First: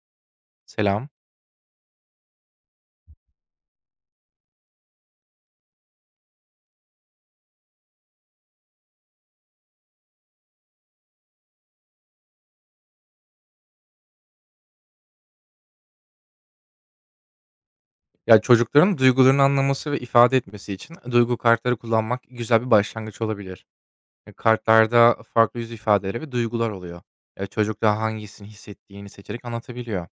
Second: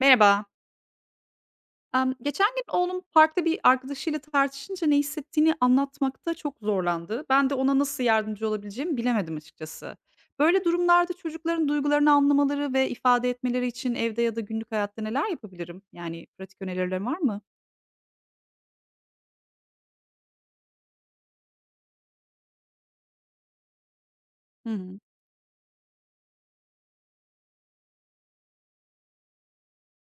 Merhaba. Selam. Geçen gün oğlum parkta bir arkadaşıyla tartışınca ne hissettiğini anlatmakta çok zorlandı. Ben de ona nasıl yardımcı olabileceğimi bilemedim açıkçası. Böyle durumlarda çocukların duygularını anlamaları ve ifade etmeleri için evde ya da günlük hayatta neler yapabilirim? Yani pratik önerilerin var mı? Çocukların duygularını anlaması ve ifade etmesi için duygu kartları kullanmak güzel bir başlangıç olabilir. Hı hı, Kartlarda farklı yüz ifadeleri ve duygular oluyor. Çocuk da hangisini hissettiğini seçerek anlatabiliyor.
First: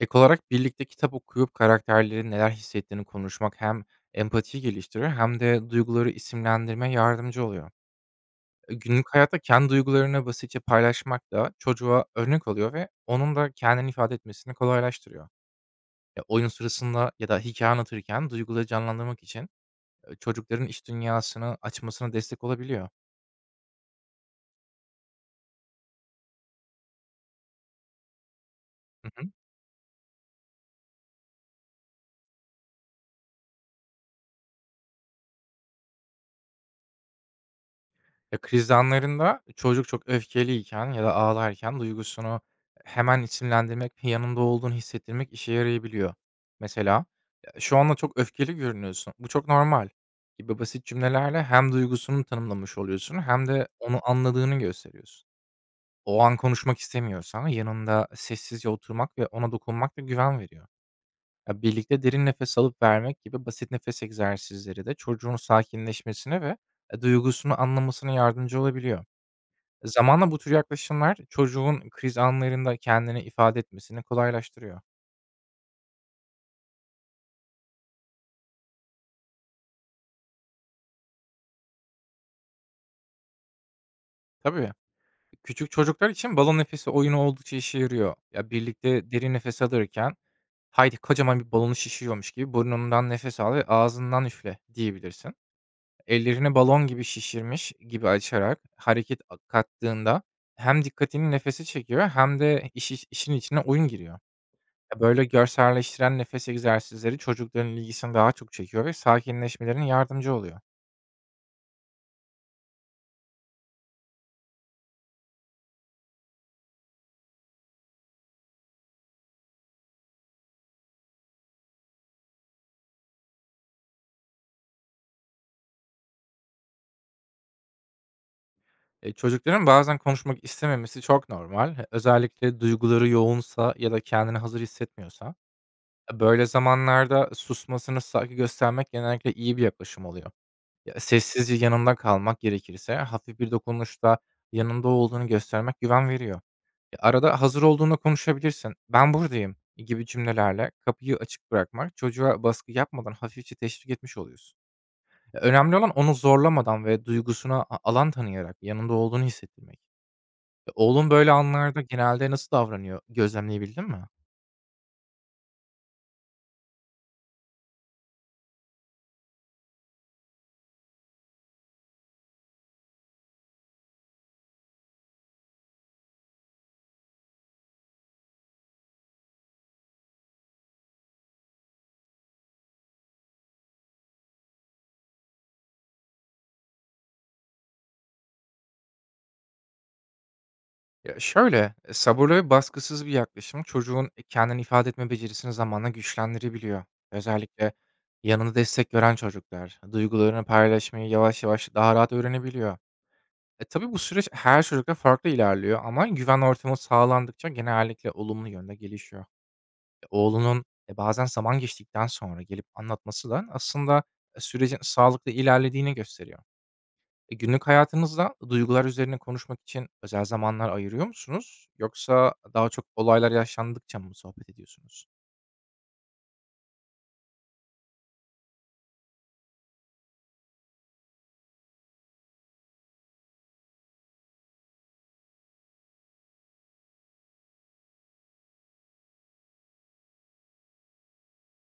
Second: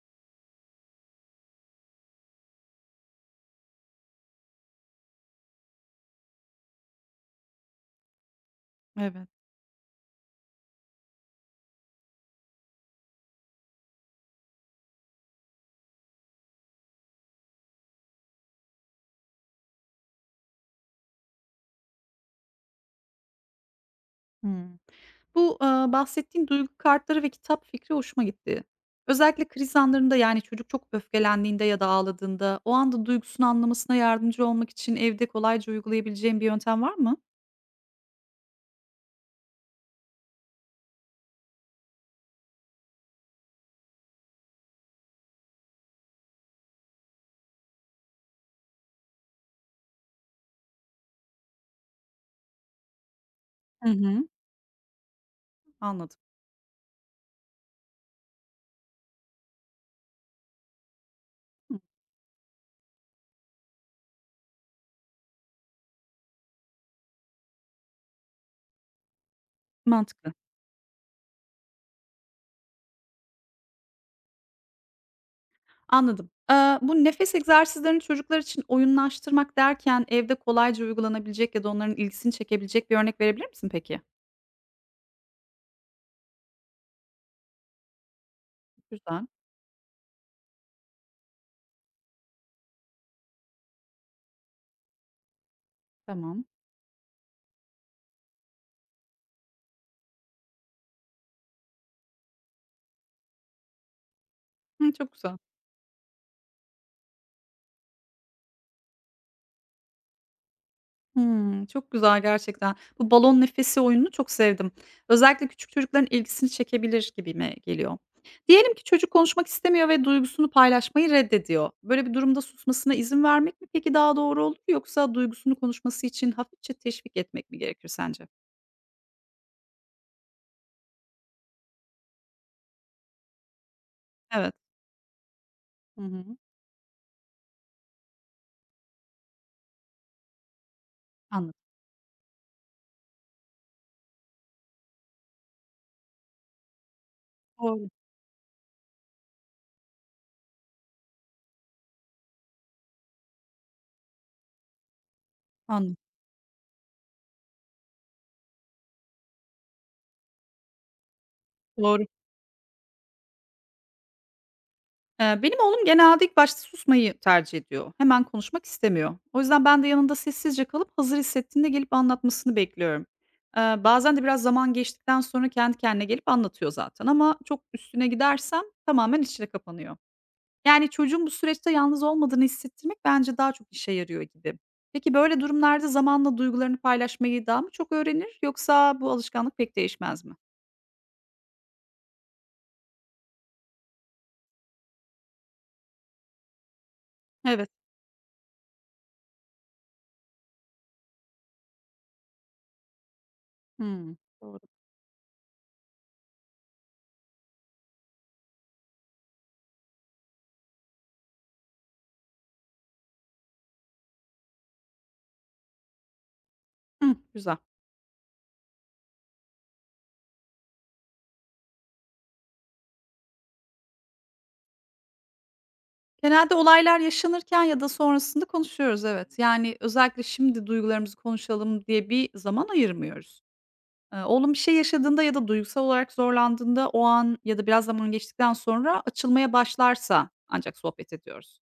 Ek olarak birlikte kitap okuyup karakterlerin neler hissettiğini konuşmak hem empatiyi geliştirir hem de duyguları isimlendirmeye yardımcı oluyor. Günlük evet. hayatta kendi duygularını basitçe paylaşmak da çocuğa örnek oluyor ve onun da kendini ifade etmesini kolaylaştırıyor. Oyun sırasında ya da hikaye anlatırken duyguları canlandırmak için, çocukların iç dünyasını açmasına destek olabiliyor. Hı. Bahsettiğin duygu kartları ve kitap fikri hoşuma gitti. Hı hı. Özellikle kriz anlarında, yani, çocuk çok öfkelendiğinde ya da ağladığında o anda duygusunu anlamasına yardımcı olmak için evde kolayca uygulayabileceğim bir yöntem var mı? Kriz anlarında çocuk çok öfkeliyken ya da ağlarken duygusunu hemen isimlendirmek ve yanında olduğunu hissettirmek işe yarayabiliyor. Mesela, "Ya, şu anda çok öfkeli görünüyorsun. Bu çok normal." gibi basit cümlelerle hem duygusunu tanımlamış oluyorsun hem de Hı onu hı. anladığını gösteriyorsun. Anladım. O an konuşmak istemiyorsan, yanında sessizce oturmak ve ona dokunmak da güven veriyor. Ya, Hımm, birlikte derin nefes alıp vermek gibi basit nefes egzersizleri de çocuğun sakinleşmesine ve, duygusunu anlamasına yardımcı olabiliyor. Zamanla mantıklı. bu tür yaklaşımlar çocuğun kriz anlarında kendini ifade etmesini kolaylaştırıyor. Anladım. Bu nefes egzersizlerini çocuklar için oyunlaştırmak derken evde kolayca uygulanabilecek ya da onların ilgisini çekebilecek bir örnek verebilir misin peki? Tabii, küçük çocuklar için balon nefesi oyunu oldukça işe yarıyor. Ya, birlikte Güzel, derin nefes alırken, "Haydi, kocaman bir balonu şişiriyormuş gibi burnundan nefes al ve ağzından üfle." diyebilirsin. tamam. Ellerini balon gibi şişirmiş gibi açarak hareket a kattığında hem dikkatini nefese çekiyor hem de iş iş işin içine oyun giriyor. Hıı, Ya, çok böyle güzel. görselleştiren nefes egzersizleri çocukların ilgisini daha çok çekiyor ve sakinleşmelerine yardımcı oluyor. Hımm, çok güzel gerçekten. Bu balon nefesi oyununu çok sevdim. Özellikle küçük çocukların ilgisini çekebilir gibime geliyor. Diyelim ki çocuk konuşmak istemiyor ve duygusunu paylaşmayı reddediyor. Böyle bir durumda susmasına izin vermek mi peki daha doğru olur yoksa duygusunu konuşması için hafifçe teşvik etmek mi gerekir sence? Çocukların bazen konuşmak istememesi çok normal, özellikle duyguları yoğunsa ya da kendini Evet. hazır hissetmiyorsa. Hı hı. Böyle zamanlarda susmasını saygı göstermek genellikle iyi bir yaklaşım oluyor. Ya, Anladım. sessizce yanında kalmak, gerekirse hafif bir dokunuşla yanında olduğunu göstermek güven veriyor. Arada hazır Doğru. olduğunda konuşabilirsin. "Ben buradayım." gibi cümlelerle kapıyı açık bırakmak çocuğa baskı yapmadan hafifçe teşvik etmiş oluyorsun. Önemli olan Anladım. onu zorlamadan ve duygusuna a alan tanıyarak yanında olduğunu hissettirmek. Oğlun böyle anlarda Doğru. genelde nasıl davranıyor, gözlemleyebildin mi? Benim oğlum genelde ilk başta susmayı tercih ediyor. Hemen konuşmak istemiyor. O yüzden ben de yanında sessizce kalıp hazır hissettiğinde gelip anlatmasını bekliyorum. Bazen de biraz zaman geçtikten sonra kendi kendine gelip anlatıyor zaten ama çok üstüne gidersem tamamen içine kapanıyor. Yani çocuğun bu süreçte yalnız olmadığını hissettirmek bence daha çok işe yarıyor gibi. Peki böyle durumlarda zamanla duygularını paylaşmayı daha mı çok öğrenir yoksa bu alışkanlık pek değişmez mi? Şöyle, sabırlı ve baskısız bir yaklaşım çocuğun, kendini ifade etme becerisini zamanla güçlendirebiliyor. Evet. Özellikle yanında destek gören çocuklar duygularını paylaşmayı yavaş yavaş daha rahat öğrenebiliyor. Tabii bu Hmm. süreç Doğru. her çocukta farklı ilerliyor ama güven ortamı sağlandıkça genellikle olumlu yönde gelişiyor. Oğlunun, bazen zaman geçtikten sonra gelip anlatması da aslında, sürecin sağlıklı ilerlediğini gösteriyor. Hı, güzel. Günlük hayatınızda duygular üzerine konuşmak için özel zamanlar ayırıyor musunuz? Yoksa daha çok olaylar yaşandıkça mı sohbet ediyorsunuz? Genelde olaylar yaşanırken ya da sonrasında konuşuyoruz, evet. Yani, özellikle şimdi duygularımızı konuşalım diye bir zaman ayırmıyoruz. Oğlum bir şey yaşadığında ya da duygusal olarak zorlandığında o an ya da biraz zaman geçtikten sonra açılmaya başlarsa ancak sohbet ediyoruz.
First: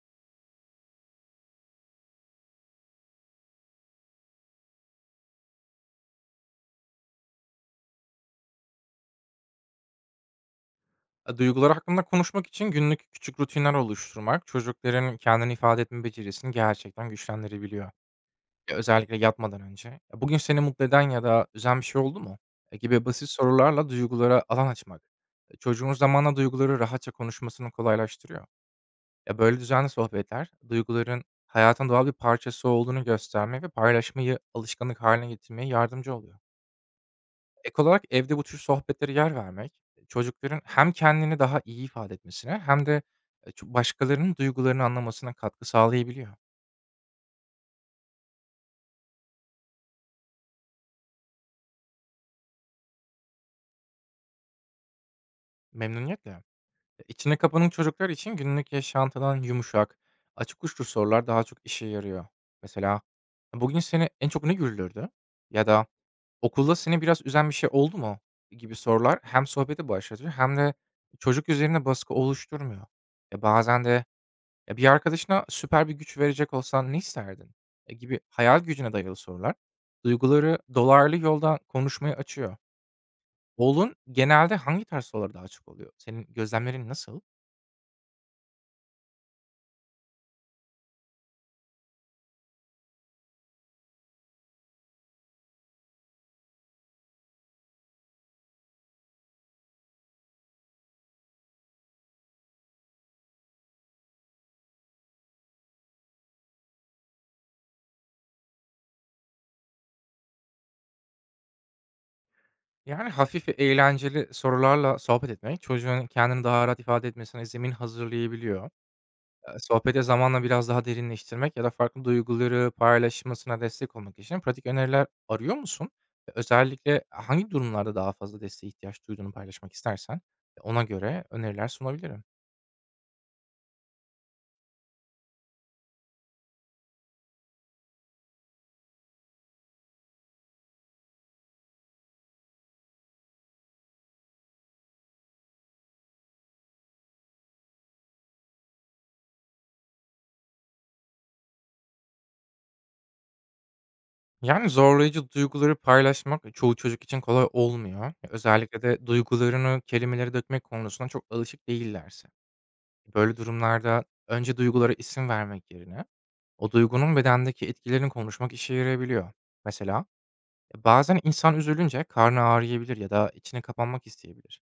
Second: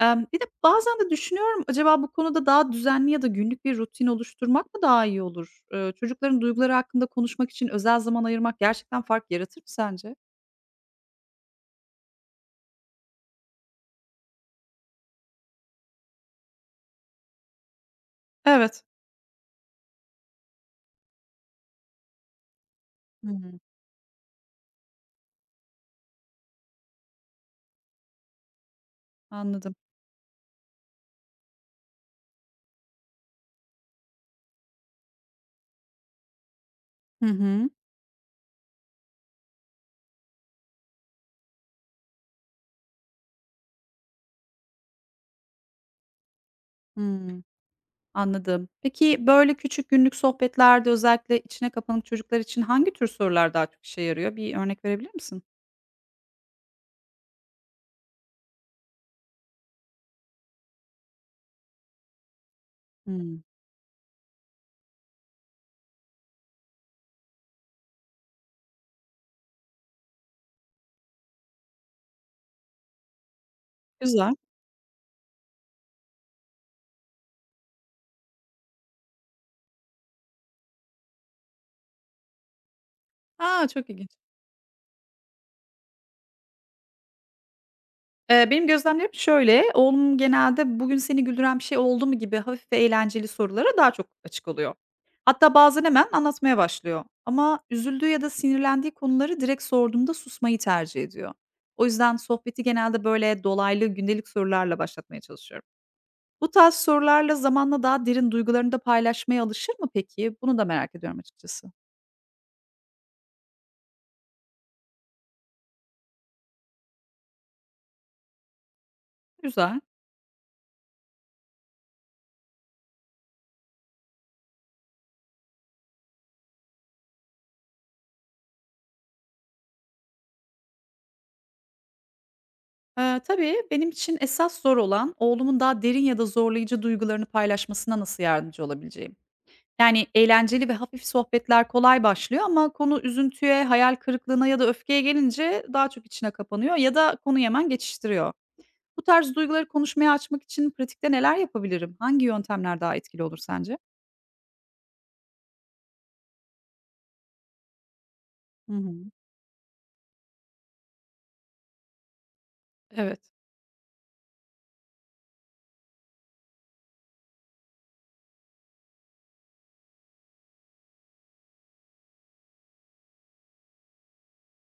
Bir de bazen de düşünüyorum, acaba bu konuda daha düzenli ya da günlük bir rutin oluşturmak mı daha iyi olur? Çocukların duyguları hakkında konuşmak için özel zaman ayırmak gerçekten fark yaratır mı sence? Duygular hakkında konuşmak için günlük küçük rutinler oluşturmak çocukların kendini ifade etme becerisini gerçekten güçlendirebiliyor. Evet. Özellikle yatmadan önce, Bugün seni mutlu eden ya da üzen bir şey oldu mu?" Gibi basit Hımm. sorularla duygulara alan açmak, çocuğun zamanla duyguları rahatça konuşmasını kolaylaştırıyor. Ya, böyle Anladım. düzenli sohbetler, duyguların hayatın doğal bir parçası olduğunu göstermeye ve paylaşmayı alışkanlık haline getirmeye yardımcı oluyor. Hı hı. Ek olarak evde bu tür sohbetlere yer vermek, çocukların hem kendini daha iyi ifade etmesine hem de, ço başkalarının duygularını anlamasına katkı sağlayabiliyor. Hıı. Anladım. Peki, böyle küçük günlük sohbetlerde özellikle içine kapanık çocuklar için hangi tür sorular daha çok işe yarıyor? Bir örnek verebilir misin? Memnuniyetle. İçine kapanık çocuklar için günlük yaşantıdan yumuşak, açık uçlu sorular daha çok işe yarıyor. Mesela, Hımm. "Bugün seni en çok ne güldürdü?" ya da "Okulda seni biraz üzen bir şey oldu mu?" gibi sorular hem sohbeti başlatıyor hem de çocuk üzerine baskı oluşturmuyor. Bazen de Güzel. "Ya, bir arkadaşına süper bir güç verecek olsan ne isterdin?" Gibi hayal gücüne dayalı sorular duyguları dolarlı yoldan konuşmaya açıyor. A, çok Oğlun ilginç. genelde hangi tarz sorulara daha çok oluyor? Senin gözlemlerin nasıl? Benim gözlemlerim şöyle, oğlum genelde "Bugün seni güldüren bir şey oldu mu?" gibi hafif ve eğlenceli sorulara daha çok açık oluyor. Hatta bazen hemen anlatmaya başlıyor ama üzüldüğü ya da sinirlendiği konuları direkt sorduğumda susmayı tercih ediyor. O yüzden sohbeti genelde böyle dolaylı gündelik sorularla başlatmaya çalışıyorum. Bu tarz sorularla zamanla daha derin duygularını da paylaşmaya alışır mı peki? Bunu da merak ediyorum açıkçası. Yani hafif ve eğlenceli sorularla sohbet etmek çocuğun kendini daha rahat ifade etmesine zemin hazırlayabiliyor. Güzel. Sohbeti zamanla biraz daha derinleştirmek ya da farklı duyguları paylaşmasına destek olmak için pratik öneriler arıyor musun? Ve özellikle hangi durumlarda daha fazla desteğe ihtiyaç duyduğunu paylaşmak istersen, ona göre öneriler sunabilirim. Tabii benim için esas zor olan oğlumun daha derin ya da zorlayıcı duygularını paylaşmasına nasıl yardımcı olabileceğim. Yani eğlenceli ve hafif sohbetler kolay başlıyor ama konu üzüntüye, hayal kırıklığına ya da öfkeye gelince daha çok içine kapanıyor ya da konuyu hemen geçiştiriyor. Bu tarz duyguları konuşmaya açmak için pratikte neler yapabilirim? Hangi yöntemler daha etkili olur sence? Yani, zorlayıcı duyguları paylaşmak çoğu çocuk için kolay olmuyor, Hı özellikle de hı. duygularını kelimelere dökmek konusunda çok alışık değillerse. Evet. Böyle durumlarda önce duygulara isim vermek yerine o duygunun bedendeki etkilerini konuşmak işe yarayabiliyor. Mesela, Bazen insan üzülünce karnı ağrıyabilir ya da içine kapanmak isteyebilir."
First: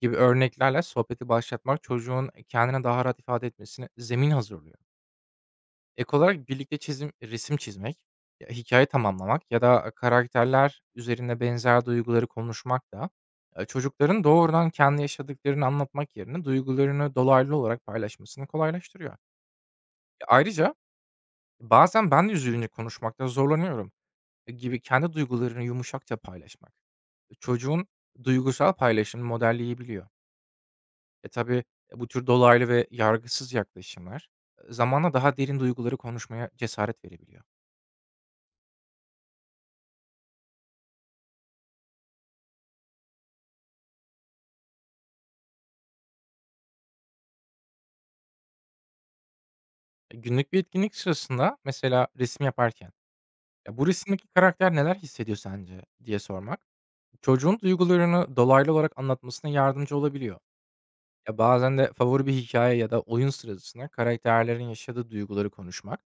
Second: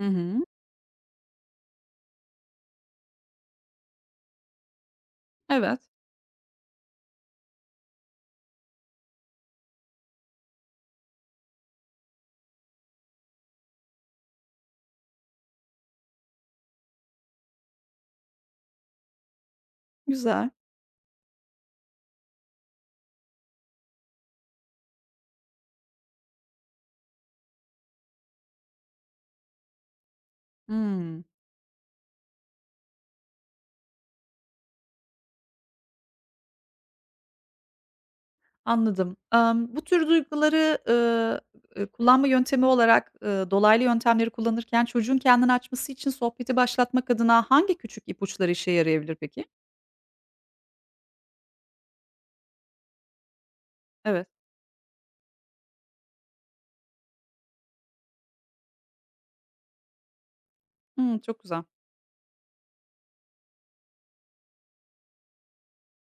Hı gibi hı. Evet. örneklerle sohbeti başlatmak çocuğun kendine daha rahat ifade etmesine zemin hazırlıyor. Evet, Ek olarak birlikte çizim, resim çizmek, ya hikaye tamamlamak ya da karakterler üzerine benzer duyguları konuşmak da çocukların doğrudan kendi yaşadıklarını anlatmak yerine duygularını dolaylı olarak paylaşmasını kolaylaştırıyor. Güzel. Ayrıca "bazen ben de üzülünce konuşmakta zorlanıyorum" gibi kendi duygularını yumuşakça paylaşmak çocuğun duygusal paylaşımını modelleyebiliyor. Hımm, Tabii, bu tür dolaylı ve yargısız yaklaşımlar, zamanla daha derin duyguları konuşmaya cesaret verebiliyor. anladım. Bu tür duyguları, kullanma yöntemi olarak, dolaylı yöntemleri kullanırken çocuğun kendini açması için sohbeti başlatmak adına hangi küçük ipuçları işe yarayabilir peki? Günlük bir etkinlik sırasında, mesela resim yaparken, "Ya, bu Evet. resimdeki karakter neler hissediyor sence?" diye sormak, çocuğun duygularını dolaylı olarak anlatmasına yardımcı olabiliyor. Hımm, Ya, çok güzel. bazen de favori bir hikaye ya da oyun sırasında karakterlerin yaşadığı duyguları konuşmak,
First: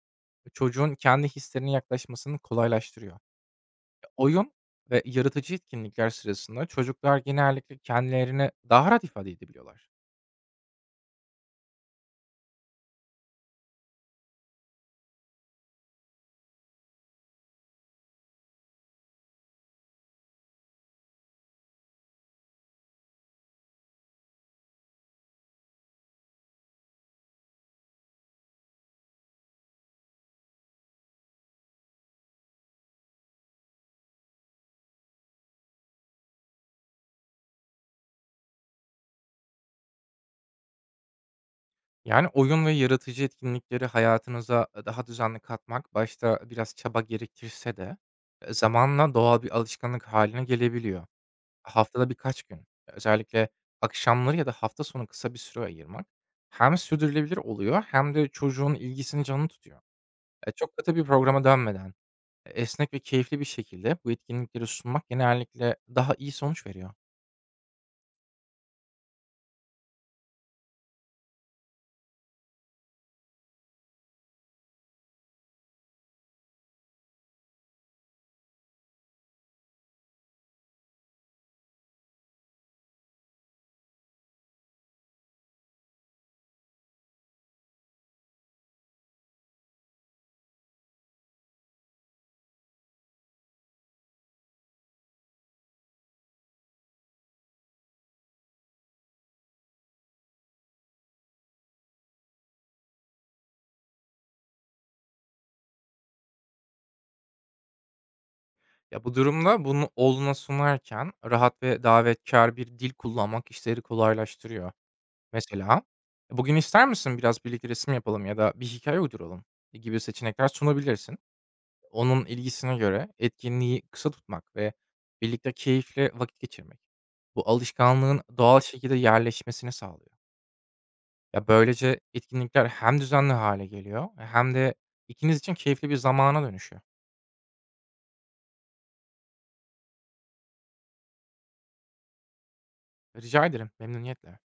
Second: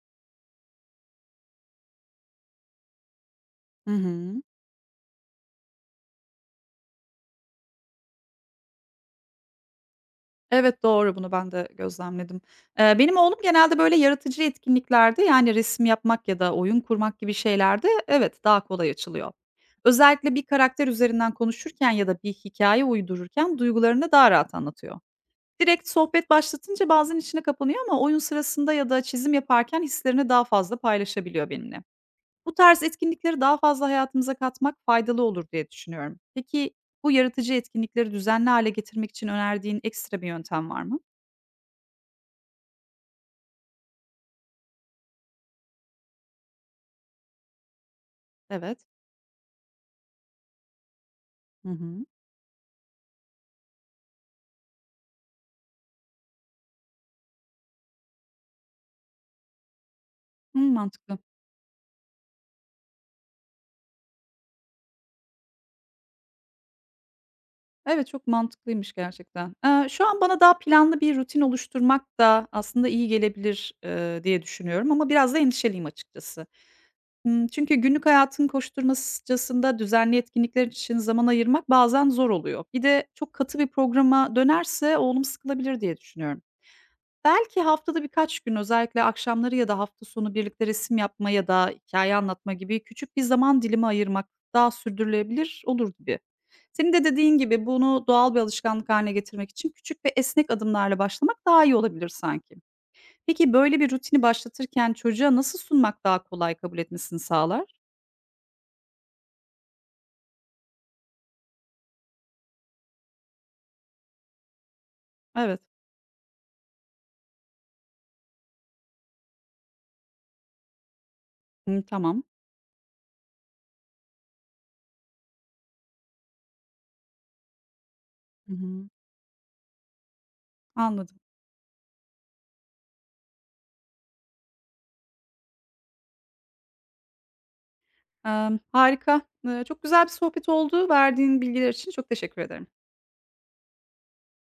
çocuğun kendi hislerine yaklaşmasını kolaylaştırıyor. Hı hı. Oyun ve yaratıcı etkinlikler sırasında çocuklar genellikle kendilerini daha rahat ifade edebiliyorlar. Evet, doğru, bunu ben de gözlemledim. Benim oğlum genelde böyle yaratıcı etkinliklerde, yani, resim yapmak ya da oyun kurmak gibi şeylerde, evet, daha kolay açılıyor. Özellikle bir karakter üzerinden konuşurken ya da bir hikâye uydururken duygularını daha rahat anlatıyor. Direkt sohbet başlatınca bazen içine kapanıyor ama oyun sırasında ya da çizim yaparken hislerini daha fazla paylaşabiliyor benimle. Bu tarz etkinlikleri daha fazla hayatımıza katmak faydalı olur diye düşünüyorum. Peki bu yaratıcı etkinlikleri düzenli hale getirmek için önerdiğin ekstra bir yöntem var mı? Yani oyun ve yaratıcı etkinlikleri hayatınıza daha düzenli katmak başta biraz çaba gerektirse de Evet. zamanla doğal bir alışkanlık haline gelebiliyor. Hı hı. Haftada birkaç gün, özellikle akşamları ya da hafta sonu kısa bir süre ayırmak hem sürdürülebilir oluyor hem de çocuğun ilgisini canlı tutuyor. Hmm, Çok katı bir mantıklı. programa dönmeden esnek ve keyifli bir şekilde bu etkinlikleri sunmak genellikle daha iyi sonuç veriyor. Evet çok mantıklıymış gerçekten. Şu an bana daha planlı bir rutin oluşturmak da aslında iyi gelebilir diye düşünüyorum ama biraz da endişeliyim açıkçası. Hımm, çünkü günlük hayatın koşturmacasında düzenli etkinlikler için zaman ayırmak bazen zor oluyor. Bir de çok katı bir programa dönerse oğlum sıkılabilir diye düşünüyorum. Belki haftada birkaç gün özellikle akşamları ya da hafta sonu birlikte resim yapma ya da hikâye anlatma gibi küçük bir zaman dilimi ayırmak daha sürdürülebilir olur gibi. Senin de dediğin gibi bunu doğal bir alışkanlık hâline getirmek için küçük ve esnek adımlarla başlamak daha iyi olabilir sanki. Peki böyle bir rutini başlatırken çocuğa nasıl sunmak daha kolay kabul etmesini sağlar? Ya, bu durumda bunu oğluna sunarken rahat ve davetkar bir dil kullanmak işleri kolaylaştırıyor. Evet. Mesela, Bugün ister misin biraz birlikte resim yapalım ya da bir hikaye uyduralım?" gibi seçenekler sunabilirsin. Hımm, tamam. Onun ilgisine göre etkinliği kısa tutmak ve birlikte keyifle vakit geçirmek, bu alışkanlığın Hı doğal hı. şekilde yerleşmesini sağlıyor. Anladım. Ya, böylece etkinlikler hem düzenli hale geliyor hem de ikiniz için keyifli bir zamana dönüşüyor. Harika. Çok güzel bir sohbet oldu. Verdiğin bilgiler için çok teşekkür ederim. Rica ederim, memnuniyetle.